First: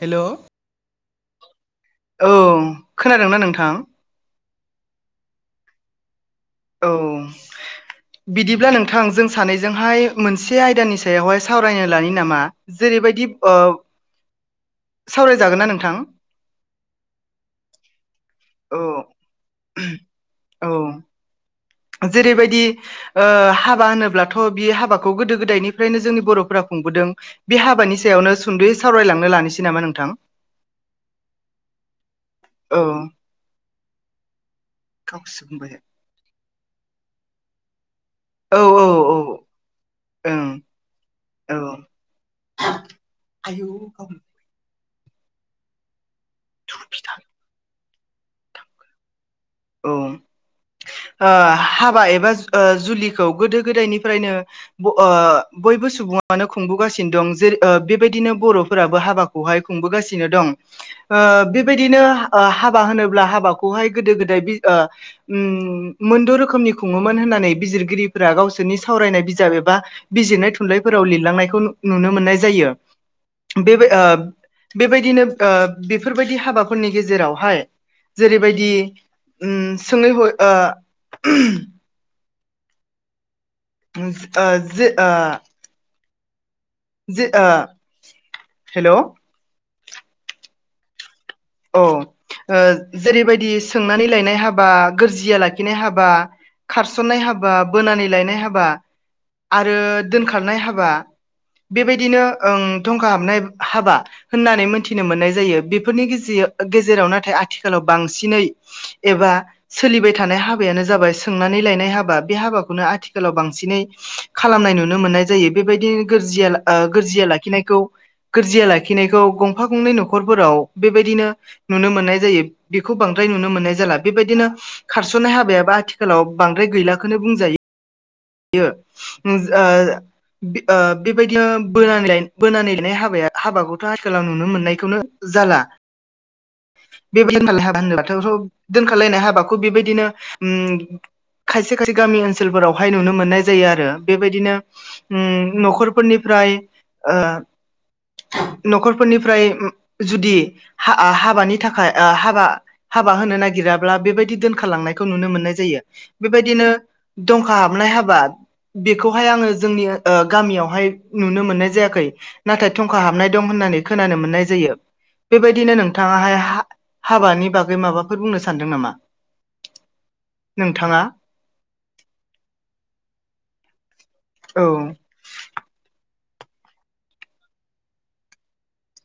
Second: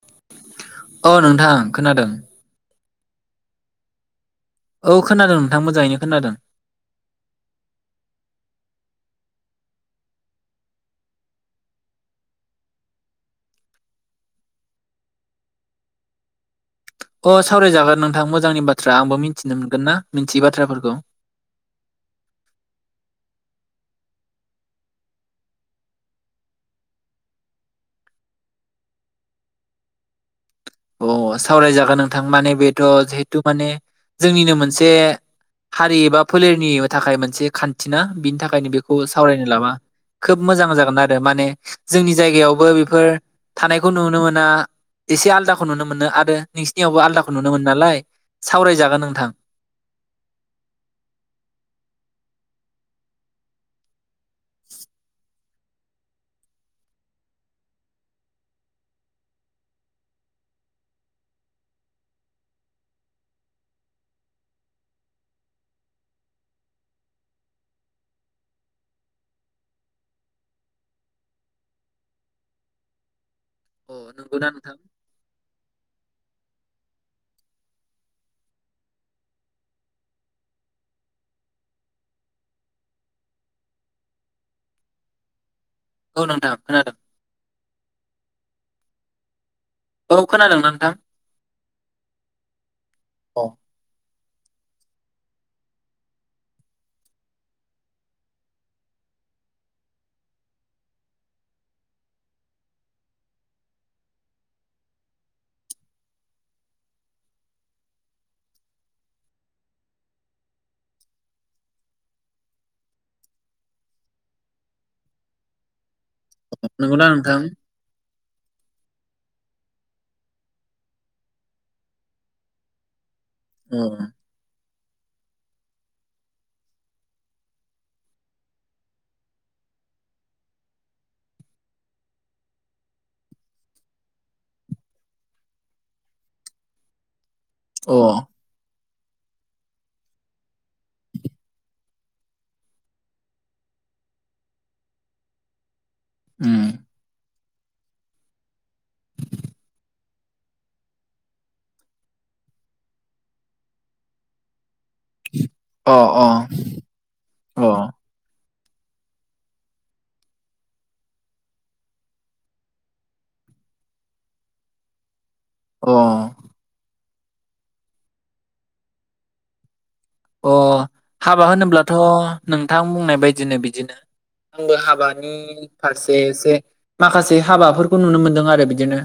हेल' औ अ नोंथां खोनादों खोनादोंना नोंथां। औ खोनादों नोंथां मोजाङैनो खोनादों। औ। बिदिब्ला नोंथां जों सानैजोंहाय मोनसे आयदानि सायावहाय सावरायनो लानि नामा जे। रैबायदि ओ। सावरायजागोन ना नोंथां? अ सावरायजागोन नोंथां मोजांनि औ बाथ्रा आंबो मिथिनो मोनगोन ना मिथियि औ बाथ्राफोरखौ। जेरैबायदि ओ हाबा होनोब्लाथ' बि हाबाखौ गोदो गोदायनिफ्रायनो जोंनि बर'फोरा खुं। बोदों बे हाबानि सायावनो सुंद'यै सावरायलांनो लानोसै नामा नोंथां? अ सावरायजागोन नोंथां माने औ बेथ' जिहेथु माने जोंनिनो मोनसे। हारि एबा फोलेरनि थाखाय मोनसे खान्थि ना बिनि औ थाखायनो औ बेखौ औ सावरायनो लाबा। खोब ओं मोजां जागोन आरो माने औ जोंनि जायगायावबो बेफोर आयौ थानायखौ नुनो गावनो मोना। एसे आलदाखौ नुनो मोनो आरो नोंसिनियावबो फुफिदां आलदाखौ नुनो मोन नालाय सावरायजागोन नोंथां। औ ओ हाबा एबा ओ जुलिखौ गोदो गोदायनि। फ्रायनो। बयबो सुबुङानो खुंबोगासिनो दं जेरै ओ बेबायदिनो बर'फोराबो हाबाखौहाय खुंबोगासिनो दं। ओ बेबायदिनो हाबा ओ होनोब्ला हाबाखौहाय गोदो गोद--। बिद ओम मोनद' रोखोमनि खुङोमोन होननानै बिजिरगिरिफोरा गावसोरनि सावरायनाय। बिजाब एबा बिजिरनाय थुनलाइफोराव लिरलांनायखौ नुनो मोननाय जायो बेबाय--। अ ओब नंगौना नोंथां बेबायदिनो। ओब बेफोरबायदि हाबाफोरनि गेजेरावहाय जेरैबायदि। उम सोङै हयै ओ ओ जोओ। औ नोंथां। खोनादों जे ओ हेलौ। औ खोनादोंना नोंथां। अ ओ औ जेरैबायदि सोंनानै लायनाय। हाबा गोरजिया लाखिनाय हाबा खारस'नाय हाबा बोनानै लायनाय हाबा। आरो दोनखारनाय हाबा। बेबायदिनो ओं धंखा हाबनाय हाबा होननानै मोनथिनो मोननाय जायो बेफोरनि गेजेर--। [unintelligible] गेजेराव नाथाय आथिखालाव बांसिनै एबा सोलिबाय थानाय हाबायानो जाबाय सो--। सोंनानै लायनाय हाबा बे हाबाखौनो आथिखालाव बांसिनै खालामनाय नुनो मोननाय जायो बेबायदि--। गोरजिया ओ नंगौना गोरजिया नोंथां लाखिनायखौ गोरजिया लाखिनायखौ गंफा गंनै न'खरफोराव। बेबायदिनो नुनो मोननाय जायो बेखौ बांद्राय नुनो मोननाय अ जाला बेबायदिनो। खारस'ननाय हाबायाबो आथिखालाव बांद्राय गैलाखोनो बुंजायो। बियो ओम जा--। ओ बेबायदिनो बोनानै लायनाय हाबाया हाबाखौथ' आथिखालाव नुनो मोननायखौनो। जाला [unintelligible] [unintelligible] अ दोनखारलायनाय हाबाखौ बेबायदिनो ओम खायसे खायसे गामि ओनसोलफोराव। हाय नुनो मोननाय जायो आरो बेबायदिनो ओम न'खरफोरनिफ्राय उम ओ। न'खरफोरनिफ्राय ओम। जुदि हा ओ हाबानि थाखाय ओ हाबा हाबा होनो नागिराब्ला बेबायदि दोनखारलांनाय। खो नुनो मोननाय जायो अ बेबायदिनो दंखा अ हाबनाय हाबा बेखौहाय आङो जोंनि ओ गामियावहाय नुनो मोननाय जायाखै नाथाय थंखा हाबनाय दं होननानै खोनानो मोननाय जायो। बेबायदिनो अ नोंथाङाहाय हा-हाबानि बागै माबाफोर बुंनो सानदों नामा? अ नोंथाङा हाबा होनोब्लाथ' नोंथां बुंनाय बायदिनो बिदिनो औ आंबो हाबानि फारसे एसे माखासे हाबाफोरखौ नुनो मोनदों आरो बिदिनो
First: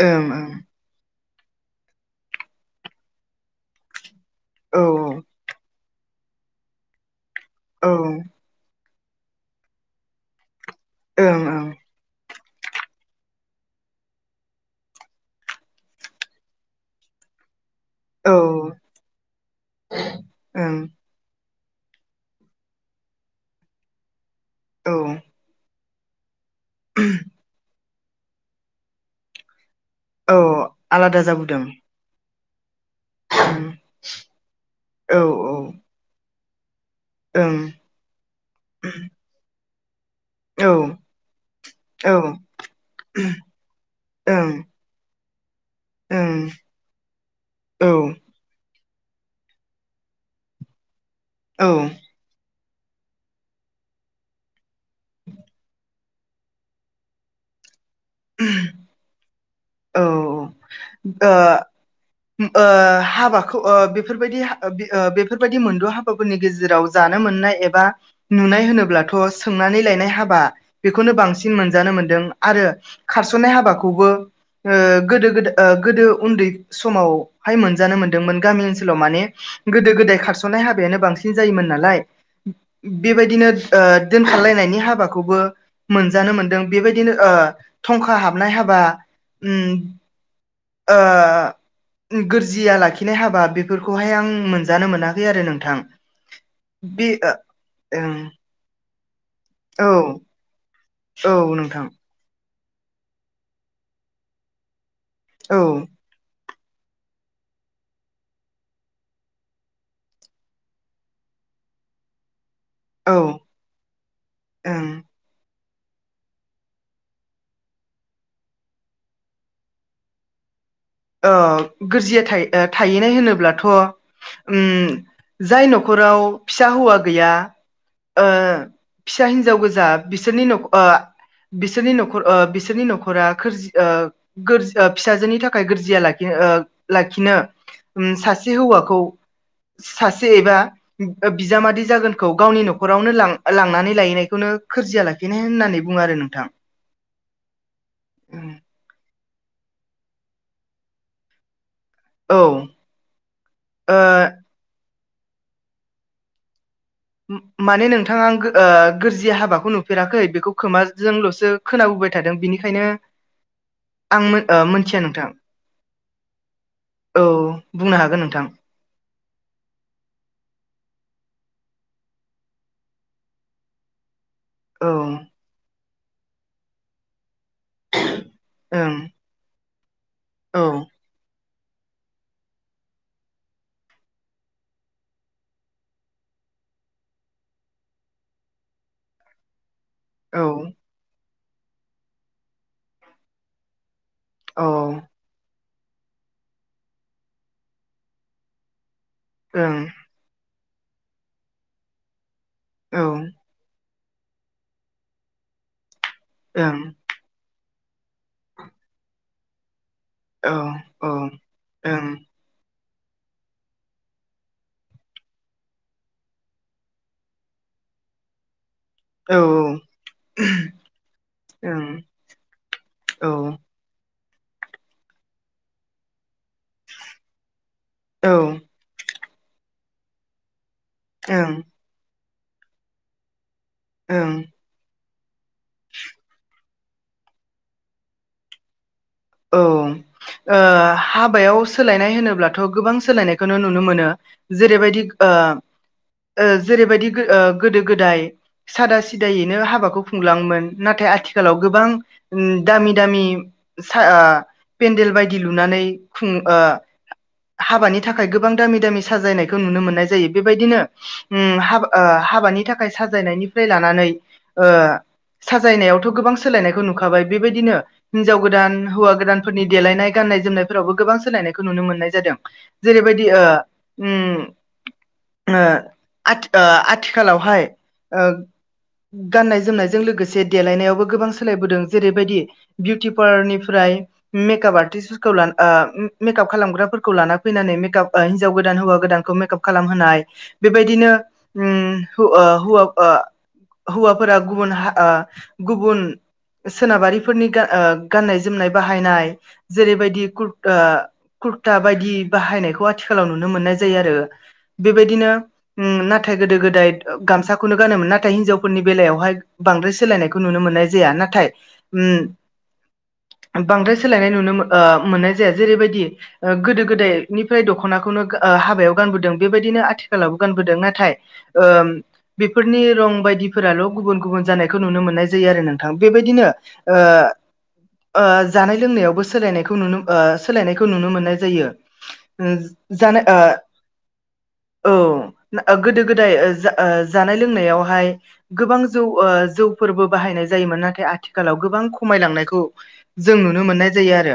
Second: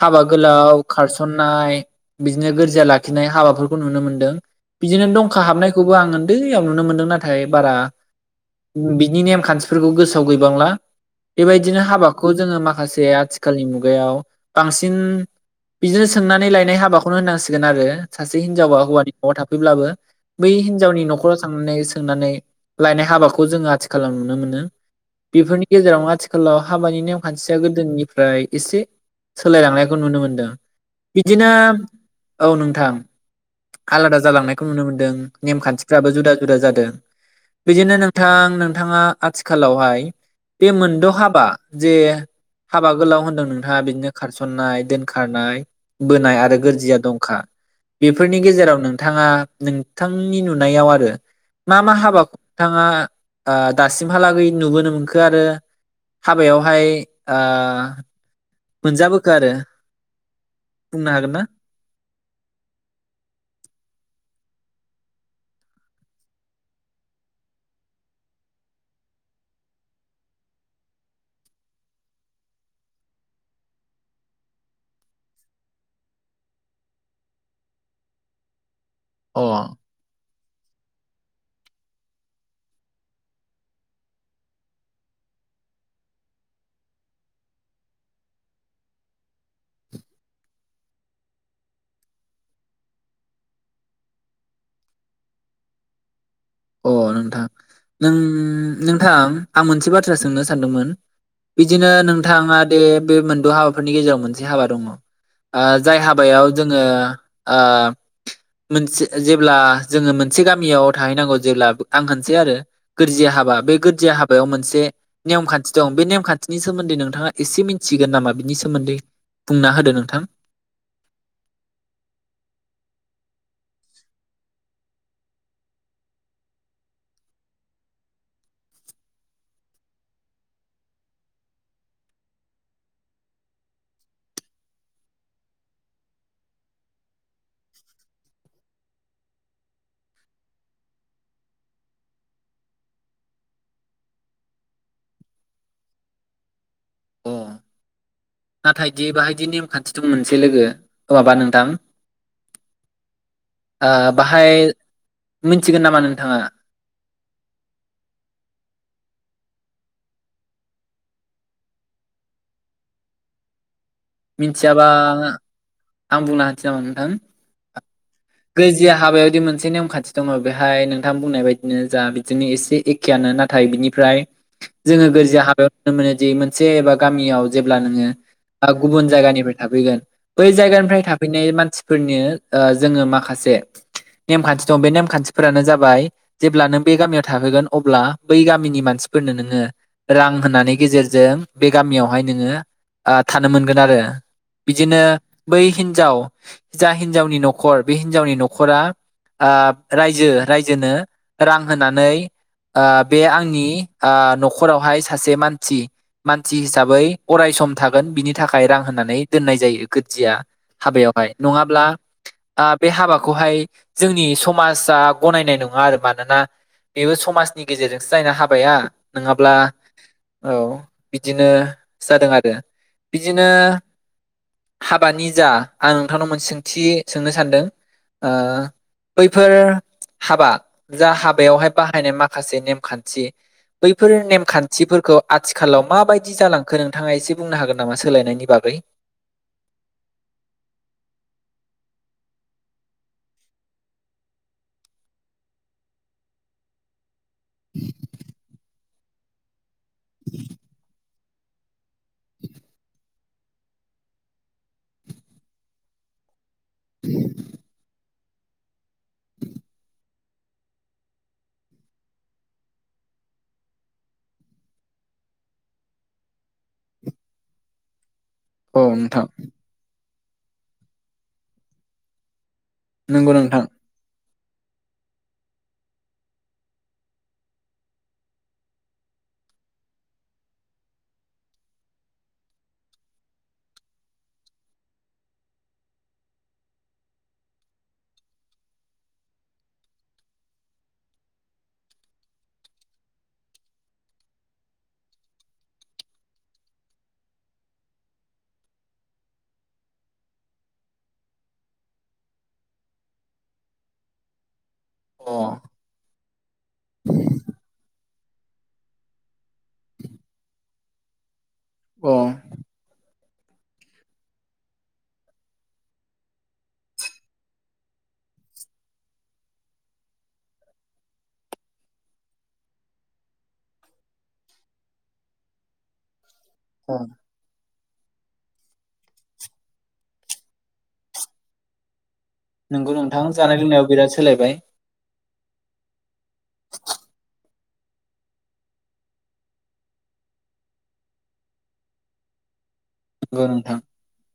हाबा ओं गोलाव खारसन्नाय बिदिनो गोरजिया लाखिनाय हाबाफोरखौ नुनो मोनदों। बिदिनो ओं दं खौबो आं उन्दैयाव नुनो मोनदों नाथाय बारा औ ओं बिनि नेम खान्थिफोरखौ गोसोआव गैबांला ओं बेबायदिनो हाबाखौ खौ जोंङो माखासे आथिखालनि मुगायाव बांसिन इदिनो सोंनानै लायनाय हाबाखौनो होननांसिगोन आरो औ सासे हिनजावा हौवानि न'आव थाफैब्लाबो बै हिनजावनि न'खराव। थांनानै सोंनानै लायनाय हाबाखौ जोंङो आथिखालाव नुनो मोनो ओं बेफोरनि गेजेरावनो आथि खालाव हाबानि नेम खान्थिया गोदोनिफ्राय इसे सोलायलांनायखौ नुनो औ मोनदों आलादा जाबोदों इदिनोब औ नोंथां ओं आलादा जालांनायखौ नुनो मोन्दों औ नेमखान्थिफ्राबो जुदा जुदा जादो। ओं बिदिनो नोंथां नोंथाङा आथिखालावहाय औ बे मोनद' हाबा जे औ ओं हाबा गोलाव होनदों नोंथाङा बिदिनो खारसननाय दोन खारनाय बोनाय ओं आरो गोरजिया दंखा औ बेफोरनि गेजेराव नोंथाङा नों बिथांनि नुनायाव आरो औ मा मा हाबाख नोंथाङा ओ दासिमहालागै नुबोनो मोनखो आरो हाबायावहाय ओ मोनजाबोखो आरो औ औ बुंनो हागोन ओ ना? ओ हाबाखौ ओ बेफोरबायदि ओ बेफोरबायदि मोनद' हाबाफोरनि गेजेराव जानो मोननाय एबा नुनाय होनोब्लाथ' सोंनानै लायनाय हाबा बेखौनो बांसिन मोनजानो मोन्दों आरो खारस'नाय हाबाखौबो ओ गोदो गोदो ओ गोदो उन्दै समावहाय मोनजानो मोनदोंमोन गामि ओनसोलाव माने अ गोदो गोदाय खारस'नाय हाबायानो बांसिन जायोमोन नालाय बेबायदिनो ओ दोनखारलायनायनि हाबाखौबो मोनजानो मोनदों बेबायदिनो ओ थंखा हाबनाय हाबा उम ओह गोरजिया लाखिनाय हाबा बेफोरखौहाय आं मोनजानो मोनाखै आरो नोंथां। बे अह ओ नोंथां नों नोंथां आं मोनसे ओं बाथ्रा सोंनो सानदोंमोन औ नोंथां बिदिनो नोंथाङा बे बे मोनद' हाबाफोरनि गेजेराव मोनसे हाबा दङ ओ औ जाय हाबायाव जोङो आ मोनसे जेब्ला जोङो मोनसे गामियाव थाहैनांगौ जेब्ला आं होनसै आरो औ गोर्जिया हाबा बे गोर्जिया हाबायाव मोनसे ओं नेम खान्थि दं बे नेमखान्थिनि सोमोन्दै नोंथाङा एसे मिथिगोन नामा बिनि सोमोन्दै बुंना होदो नोंथां ओ गोरजिया थाय थाहैनाय होनोब्लाथ' उम जाय न'खर राव फिसा हौवा गैया ओ फिसा हिनजाव गोजा बिसोरनि न'ख ओ बिसोरनि न'खर ओ बिसोरनि न'खरा खोरजि ओ गोरजि फिसाजोनि थाखाय थाखाय गोरजिया ओ लाखि लाखिनो उम सासे हौवाखौ सासे एबा बिजामादै जागोनखौ गावनि न'खरावनो लां लांनानै लाहैनायखौनो खोरजिया लाखिनाय होननानै बुङो आरो नोंथां। अ नाथाय दि बाहायदि नेमखान्थि दं मोनसे लोगो अ माबा नोंथां औ ओ बाहाय मिनथिगोन नामा नोंथाङा माने नोंथाङा ओ गोरजि हाबाखौ नुफेराखै बेखौ खोमाजोंल'सो खोनाबो। थादों बेनिखायनो। आं ओ मिथियाबा मोनथिया नोंथां आं बुंना होनसै नामा नोंथां औ। बुंनो हागोन नोंथां गोजिया हाबायावदि मोनसे नेमखान्थि दङ बेहाय नों। थां बुंनाय बायदिनो जा बिदिजोंनो एसे एखेयानो नाथाय बिनिफ्राय जोङो औ गोरजिया हाबायाव। नुनो मोनोदि मोनसे एबा गामियाव जेब्ला नोङो गुबुन ओं जायगानिफ्राय थाफैगोन। बै औ जायगानिफ्राय थाफैनाय मानसिफोरनि जोङो माखासे। नेमखान्थि दं बे नेमखान्थिफोरानो जाबाय जेब्ला नों बे गामियाव थााहैगोन अब्ला बै गामिनि मानसि। फोरनो नोङो । रां औ होननानै गेजेरजों बे गामियावहाय नोङो ओ थानो मोनगोन आरो। औ बिदिनो बै हिन्जाव जा हिनजावनि न'खर बे हिनजावनि न'खरा। ओं ओ रायजो रायजोनो रां होनानै ओ औ बे ओं आंनि। ओ न'खरावहाय सासे मानसि मानसि औ हिसाबै अराय सम। थागोन बिनि थाखाय रां होननानै दोननाय जायो गोर्जिया औ ओं हाबायावहाय औ नङाब्ला। ओं बे हाबाखौहाय जोंनि समाजा गनायनाय नङा आरो मानोना। बेबो समाजनि गेजेरजोंसो जायोना हाबाया औ नङाब्ला। औ बिदिनो जादों आरो बिदिनो। हाबानि जा आं नोंथांनाव मोनसे सोंथि सोंनो सानदों ओ। ओं बैफोर हाबा जा हाबायावहाय बाहायनाय माखासे नेमखान्थि। बैफोर ओं नेमखान्थिफोरखौ। आथिखालाव माबायदि जालांखो नोंथाङा एसे बुंनो हागोन नामा सोलायनायनि बागै। औ। ओ हाबायाव सोलायनाय होनोब्लाथ' गोबां सोलायनायखौनो नुनो मोनो जेरैबायदि। ओ ओ जेरैबायदि। गोदो गोदाय सादा सिदायैनो हाबाखौ खुंलाङोमोन नाथाय आथि- खालाव गोबां दामि दामि पेन्देल बायदि लुनानै हाबानि थाखाय गोबां दामि दामि साजायनायखौ नुनो मोननाय जायो बेबायदिनो हाबानि थाखाय साजायनायनिफ्राय लानानै साजायनायावथ' गोबां सोलायनायखौ नुखाबाय बेबायदिनो हिनजाव औ गोदान हौवा नोंथां गोदानफोरनि देलायनाय गाननाय जोमनायफोरावबो गोबां सोलायनायखौ नुनो मोननाय जादों जेरैबायदि नंगौ नोंथां आथिखालावहाय गाननाय जोमनायजों लोगोसे देलायनायावबो गोबां सोलायबोदों जेरैबायदि बिउटि पारलारनिफ्राय मेकआप आर्टिसफोरखौ मेकआप खालामग्राफोरखौ लाना फैनानै मेकआप हिन्जव गोदान हौवा गोदानखौ मेकआप खालामहोनाय बेबायदिनो हौ- वा हौवाफोरा गुबुन गुबुन सोनाबारिफोरनि गाननाय जोमनाय बाहायनाय जेरैबायदि कुर कुरथा बायदि बाहायना- यखौ आथिखालाव नुनो मोननाय जायो आरो बेबायदिनो अ नाथाय गोदो गोदाय गामसाखौनो गानोमोन ना- थाय हिनजावफोरनि बेलायावहाय बांद्राय सोलायनायखौ नुनो मोननाय जाया नाथाय उम अ [inaudible] बांद्राय सोलायनाय नुनो मोननाय जाया जेरैबायदि गोदो गोदायनिफ्राय दख'नाखौनो हाबायाव गानबोदों बेबायदिनो आथिखालावबो गानबोदों नाथाय बेफोरनि रं बायदि फोराल' गुबुन गुबुन जानायखौ नुनो मोननाय जायो आरो नोंथां बेबायदिनो अ जानाय लोंनायावबो सोलायनायखौ नुनो सोलायनायखौ नुनो मोननाय जायो नंगौ जानो नोंथां जानाय लोंनायाव बिराद सोलायबाय औ गोदो गोदाय जानाय लोंनायावहाय गोबां जौ जौफोरबो बाहायनाय जायोमोन नाथाय आथिखालाव गोबां खमायलांनाय खौ जों नंगौ नुनो नोंथां मोननाय जायो आरो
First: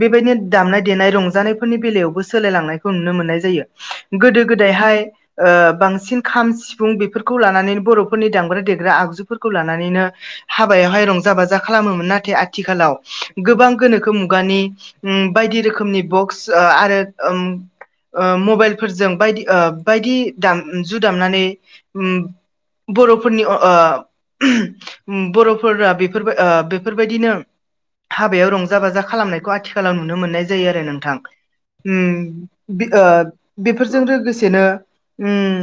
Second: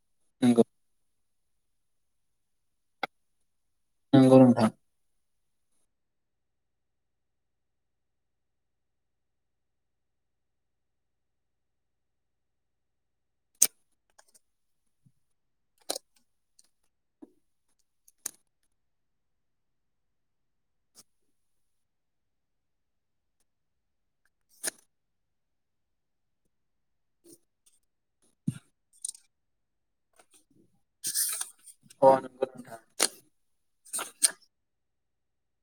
बेबायदिनो नंगौ दामनाय देनाय रं- जानायफोरनि बेलायावबो सोलायलांनायखौ नुनो मोननाय जायो नंगौ गोदो नोंथां गोदायहाय ओ बांसिन खाम सिफुं बेफोरखौ लानानैनो बर'फोरनि दामग्रा देग्रा आगजुफोरखौ लानानैनो हाबायावहाय रंजा बाजा खालामोमोन नाथाय आ थिखालाव गोबां गोनोखो मुगानि ओ बायदि रोखोमनि बक्स आरो ओम ओ मबाइलफोरजों ओ बायदि बायदि दामजु दामनानै ओम बर'फोरनि अ ओ बर'फोरा बेफोर ओ बेफोरबायदिनो हाबायाव रंजा बाजा खालामनायखौ आथिखालाव नुनो मोननाय जायो आरो नोंथां। अ ओम नंगौ नोंथां ओ बेफोरजों लोगोसेनो ओम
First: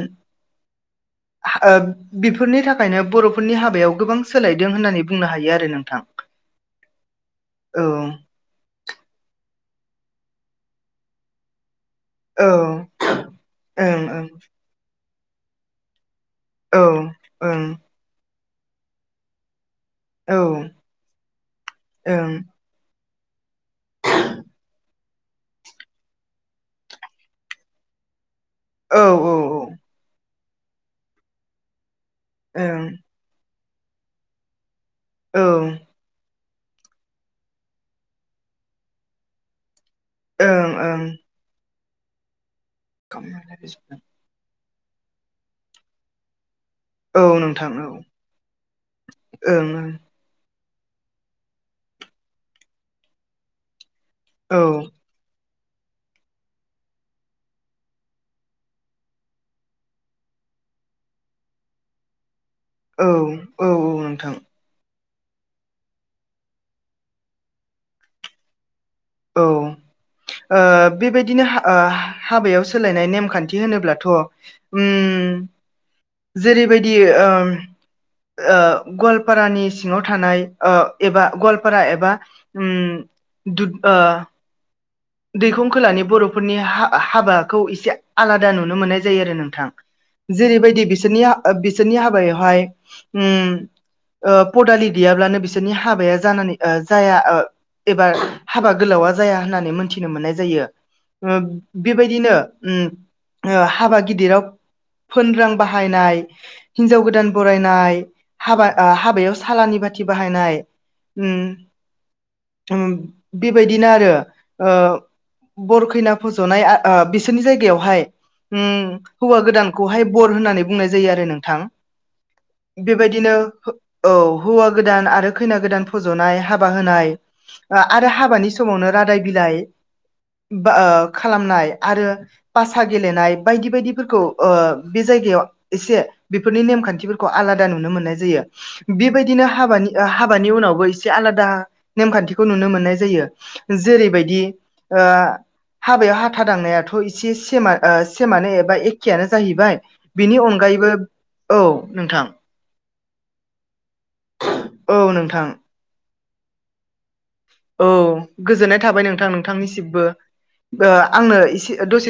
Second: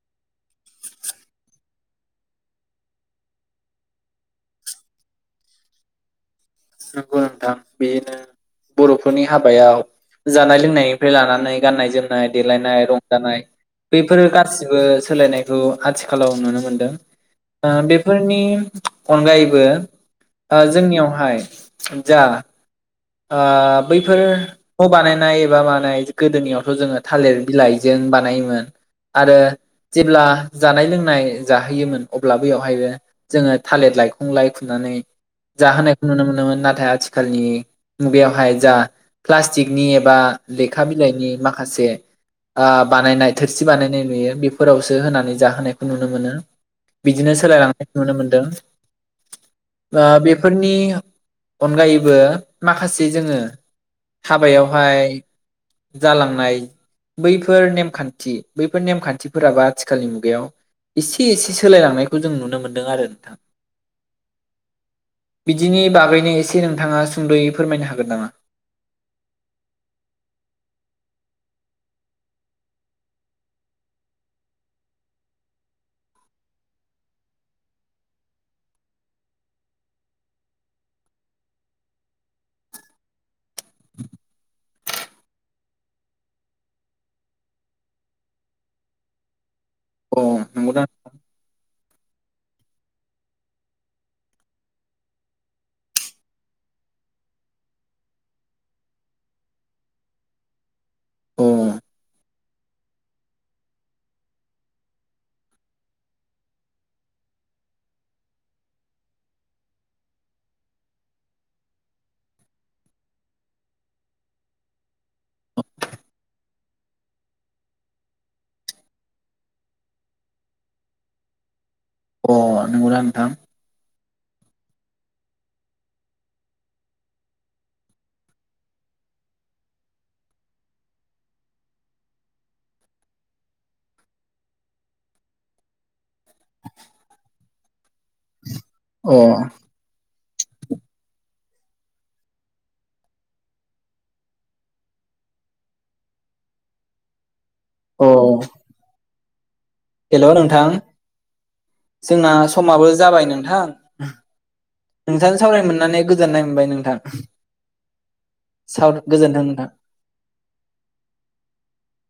[inaudible] ओ बिफोरनि थाखायनो बर'फोरनि हाबायाव गोबां सोलायदों होननानै बुंनो हायो आरो नोंथां। औ बिदिनो बर'फोरनि हाबायाव जानाय लोंनायनिफ्राय लानानै गाननाय जोम - नाय औ देलायनाय रंजानाय ओं बेफोर गासिबो सोलायनायखौ आथि खालाव नुनो मोनदों। ओं ओ बेफोरनि अनगायैबो औ ओं जोंनियावहाय औ जा ओं आ बैफोर ख' बानायन नाय एबा मानाय गोदोनियावथ' जोङो थालिर बिलाइजों बानायोमोन। औ औ आरो जेब्ला जानाय लोंनाय जाहोयोमोन अब्ला ओं बेयावहायबो जोङो थालिर लायखं लाय खुनानै औ जाहोनायखौ नुनो मोनोमोन। नाथाय आथिखालनि मुगायावहाय जा प्लासटिक नि एबा ओं लेखा ओं बिलाइनि माखासे आ औ बानायनाय थोरसि बानायनाय नुयो बेफोरावसो होनानै जाहोनायखौ नुनो मोनो। बिदिनो नोंथां सोलायलांनाय औ नुनो मोनदों। ओं बा बे फोरनि अनगायैबो माखासे जोङो ओं हाबायावहाय जालांनाय बैफोर नेमखान्थि बैफोर नेमखान्थिफोराबो आथिखालनि मुगायाव एसे एसे सोलायलांनायखौ जों नु औ औ औ नोंथां। बिदिनि बागैनो एसे नोंथाङा सुंद'यै फोरमायनो हागोन नामा? औ। ओ बेबायदिनो आ हाबायाव सोलायनाय नेमखान्थि होनोब्लाथ' उम ओम जेरैबायदि ओ ओ गवालपारानि सिङाव थानाय ओ एबा गवालपारा एबा उम दुद ओ दैखं खोलानि बर'फोरनि हा-हाबाखौ एसे आलादा नुनो मोननाय जायो आरो नोंथां। अ जेरैबायदि नंगौदा बिसोरनि बिसोरनि हाबायावहाय उम ओ पदालि गैयाब्लानो बिसोरनि हाबाया जानानै ओ जाया ओ एबा हाबा गोलावा जाया होननानै मोनथिनो मोननाय जायो। ओ अ बेबायदिनो उम ओ हाबा गिदिराव फोन रां बाहायनाय हिनजाव गोदान बरायनाय हाबा हाबायाव सालानि बा खाथि बाहायनाय उम उम बेबायदिनो आरो ओ बरखैना फज'नाय बिसोरनि जायगायावहाय उम हौवा गोदानखौहाय बर होननानै बुंनाय जायो आरो नोंथां। अ नंगौना नोंथां बेबायदिनो हो औ हौवा गोदान आरो खैना गोदान फज'नाय हाबा होनाय आ-आरो हाबानि समावनो रादाय बिलाय बा ओ खालामनाय आरो पासा गेलेनाय बायदि बायदिफोरखौ ओ बे जाय जायगायाव एसे बेफोरनि नेम खान्थिफोरखौ आलादा नुनो मोननाय जायो। अ बेबायदिनो हाबानि हाब बानि उनावबो आलादा नेमखानथिखौ नुनो मोननाय जायो। जेरैबायदि ओ हाबायाव हाथा दांनायाथ' एसे अ सेमा-ओ-सेमानो एबा एखेयानो जाहैबाय। हेल' बेनि नोंथां अनगायैबो औ नोंथां जोंना समाबो जाबाय नोंथां। औ नोंथाजों नोंथां सावरायनो मोननानै गोजोननाय मोनबाय नोंथां। औ गोजोननाय साव थाबाय नोंथां गोजोन्थों नोंथांनिसिबो ओ आंनो एसे दसे